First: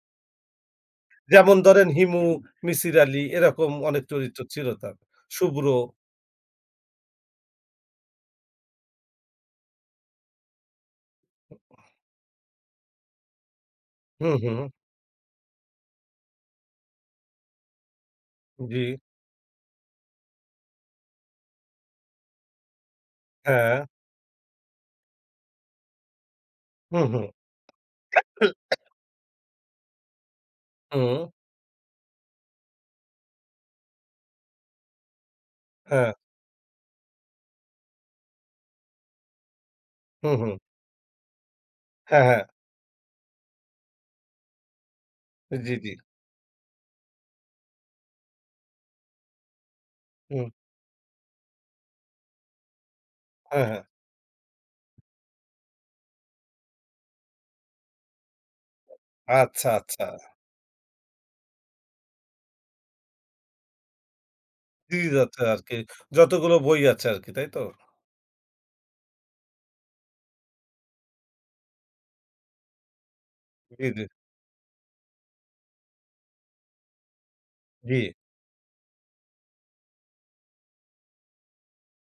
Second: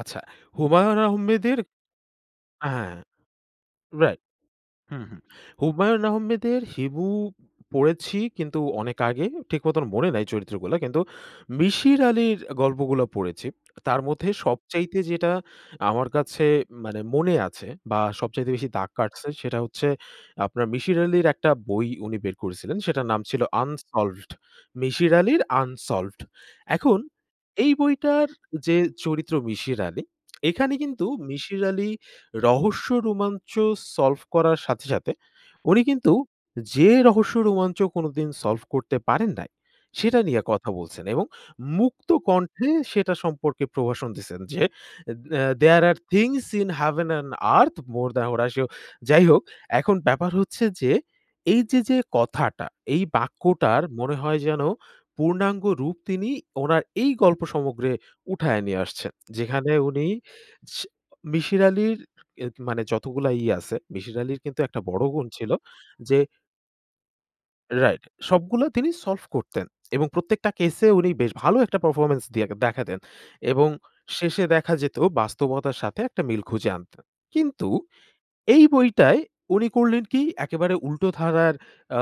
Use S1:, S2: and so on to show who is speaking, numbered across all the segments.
S1: আচ্ছা হুমায়ুন
S2: যেমন
S1: আহমেদের
S2: ধরেন হিমু, মিসির
S1: হ্যাঁ।
S2: আলী এরকম অনেক
S1: রাইট
S2: চরিত্র ছিল তার।
S1: হুম, হুম।
S2: শুভ্র।
S1: হুমায়ুন আহমেদের হিমু পড়েছি কিন্তু অনেক আগে ঠিক মতন মনে নাই চরিত্রগুলা কিন্তু মিশির আলির গল্পগুলো পড়েছি। তার
S2: হু,
S1: মধ্যে
S2: হু।
S1: সবচাইতে যেটা আমার কাছে মানে মনে আছে বা সবচাইতে বেশি দাগ
S2: জি।
S1: কাটছে সেটা হচ্ছে আপনার মিশির আলির একটা বই উনি বের করেছিলেন। সেটার নাম ছিল
S2: হ্যাঁ।
S1: আনসলভড মিশির আলির আনসলভড। এখন
S2: হুম, হু।
S1: এই বইটার যে চরিত্র, মিশির আলি এখানে কিন্তু
S2: হুম।
S1: মিশির আলির রহস্য রোমাঞ্চ সলভ করার সাথে, সাথে উনি
S2: হ্যাঁ।
S1: কিন্তু যে রহস্য রোমাঞ্চ কোনদিন সলভ করতে পারেন নাই। সেটা
S2: হুম,
S1: নিয়ে
S2: হু।
S1: কথা বলছেন এবং
S2: হ্যাঁ, হ্যাঁ।
S1: মুক্তকণ্ঠে সেটা সম্পর্কে প্রভাষণ দিছেন যে,
S2: জি,
S1: দেয়ার
S2: জি।
S1: Are things in heaven and earth more than ওরা যাই হোক এখন ব্যাপার
S2: হুম।
S1: হচ্ছে যে, এইযে, যে কথাটা এই
S2: হ্যাঁ,
S1: বাক্যটার
S2: হ্যাঁ।
S1: মনে হয় যেন পূর্ণাঙ্গ রূপ তিনি উনার এই গল্প সমগ্রে উঠায়ে নিয়ে আসছেন।
S2: আচ্ছা,
S1: যেখানে উনি
S2: আচ্ছা।
S1: মিশির আলির এ মানে যতগুলা ইয়ে আছে মিশির আলির কিন্তু একটা বড়
S2: সিরিজ
S1: গুণ
S2: আছে
S1: ছিল
S2: আরকি।
S1: যে
S2: যতগুলো বই আছে আরকি তাই তো?
S1: রাইট সবগুলা তিনি সলভ করতেন এবং প্রত্যেকটা কেসে উনি বেশ ভালো একটা পারফরম্যান্স দিয়ে দেখাতেন। এবং
S2: জি, জি।
S1: শেষে দেখা যেত বাস্তবতার সাথে একটা মিল খুঁজে আনত। কিন্তু
S2: জি।
S1: এই বইটায় উনি করলেন কি একেবারে উল্টো ধারার আ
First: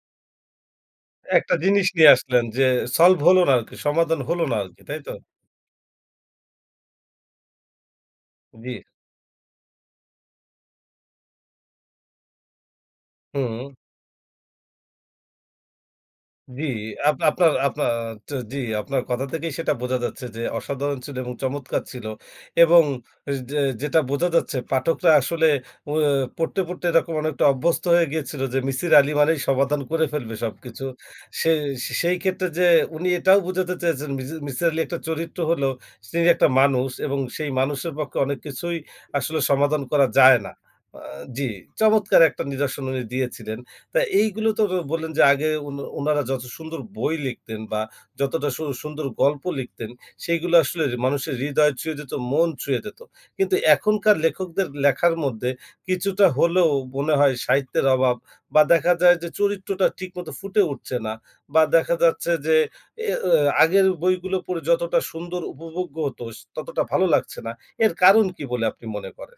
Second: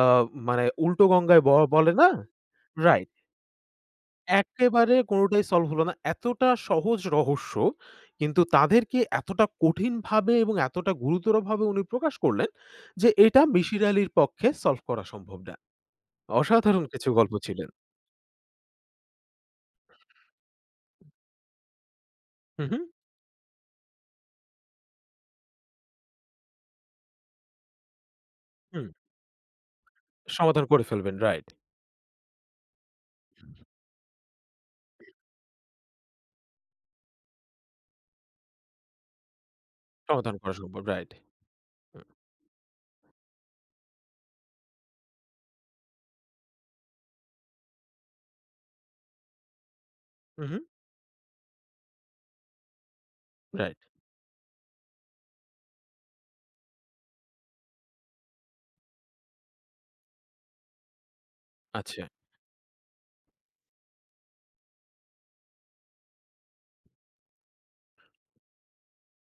S1: মানে উল্টো গঙ্গায় ব
S2: একটা জিনিস
S1: বলে না?
S2: নিয়ে আসলেন যে,
S1: রাইট।
S2: সলভ হলো না আরকি সমাধান হল না আরকি।
S1: একেবারে
S2: তাইতো?
S1: কোনটাই সলভ হল না। এতটা সহজ রহস্য কিন্তু
S2: জি।
S1: তাদেরকে এতটা কঠিন ভাবে এবং এতটা গুরুতর ভাবে উনি প্রকাশ করলেন যে, এটা
S2: হুম।
S1: মিশির আলির পক্ষে সলভ করা সম্ভব না।
S2: জি,
S1: অসাধারন কিছু গল্প
S2: আপনার
S1: ছিলেন।
S2: আপনার জি, আপনার কথা থেকেই সেটা বোঝা যাচ্ছে যে, অসাধারণ ছিল এবং চমৎকার ছিল
S1: হু,
S2: এবং
S1: হু।
S2: যে, যেটা বোঝা যাচ্ছে পাঠকরা আসলে প অ্যা পড়তে, পড়তে এরকম অনেকটা অভ্যস্ত হয়ে গিয়েছিল যে
S1: হুম।
S2: মিসির আলী মানে সমাধান করে ফেলবে
S1: সমাধান
S2: সবকিছু।
S1: করে ফেলবেন। রাইট।
S2: সে সেই ক্ষেত্রে যে উনি এটাও বোঝাতে চেয়েছেন মি মিসির আলী একটা চরিত্র হলো তিনি একটা মানুষ এবং সেই মানুষের পক্ষে অনেক কিছুই আসলে সমাধান করা
S1: সমাধান
S2: যায় না।
S1: করা সম্ভব
S2: আ
S1: রাইট।
S2: জি, চমৎকার একটা নিরসন উনি দিয়েছিলেন। তো এইগুলো তো বললেন যে, আগে উনা উনারা যত সুন্দর বই লিখতেন বা যতটা সু সুন্দর গল্প লিখতেন
S1: হু,
S2: সেগুলো
S1: হু।
S2: আসলে মানুষের হৃদয় ছুঁয়ে যেত, মন ছুঁয়ে যেত। কিন্তু
S1: রাইট।
S2: এখনকার লেখকদের লেখার মধ্যে কিছুটা হলেও মনে হয় সাহিত্যের অভাব বা দেখা যায় যে, চরিত্রটা ঠিক মতো ফুটে উঠছে না। বা দেখা
S1: আচ্ছা।
S2: যাচ্ছে যে অ্যা আগের বইগুলো পড়ে যতটা সুন্দর উপভোগ্য হত ততটা ভালো লাগছে না। এর কারণ কি বলে আপনি মনে করেন?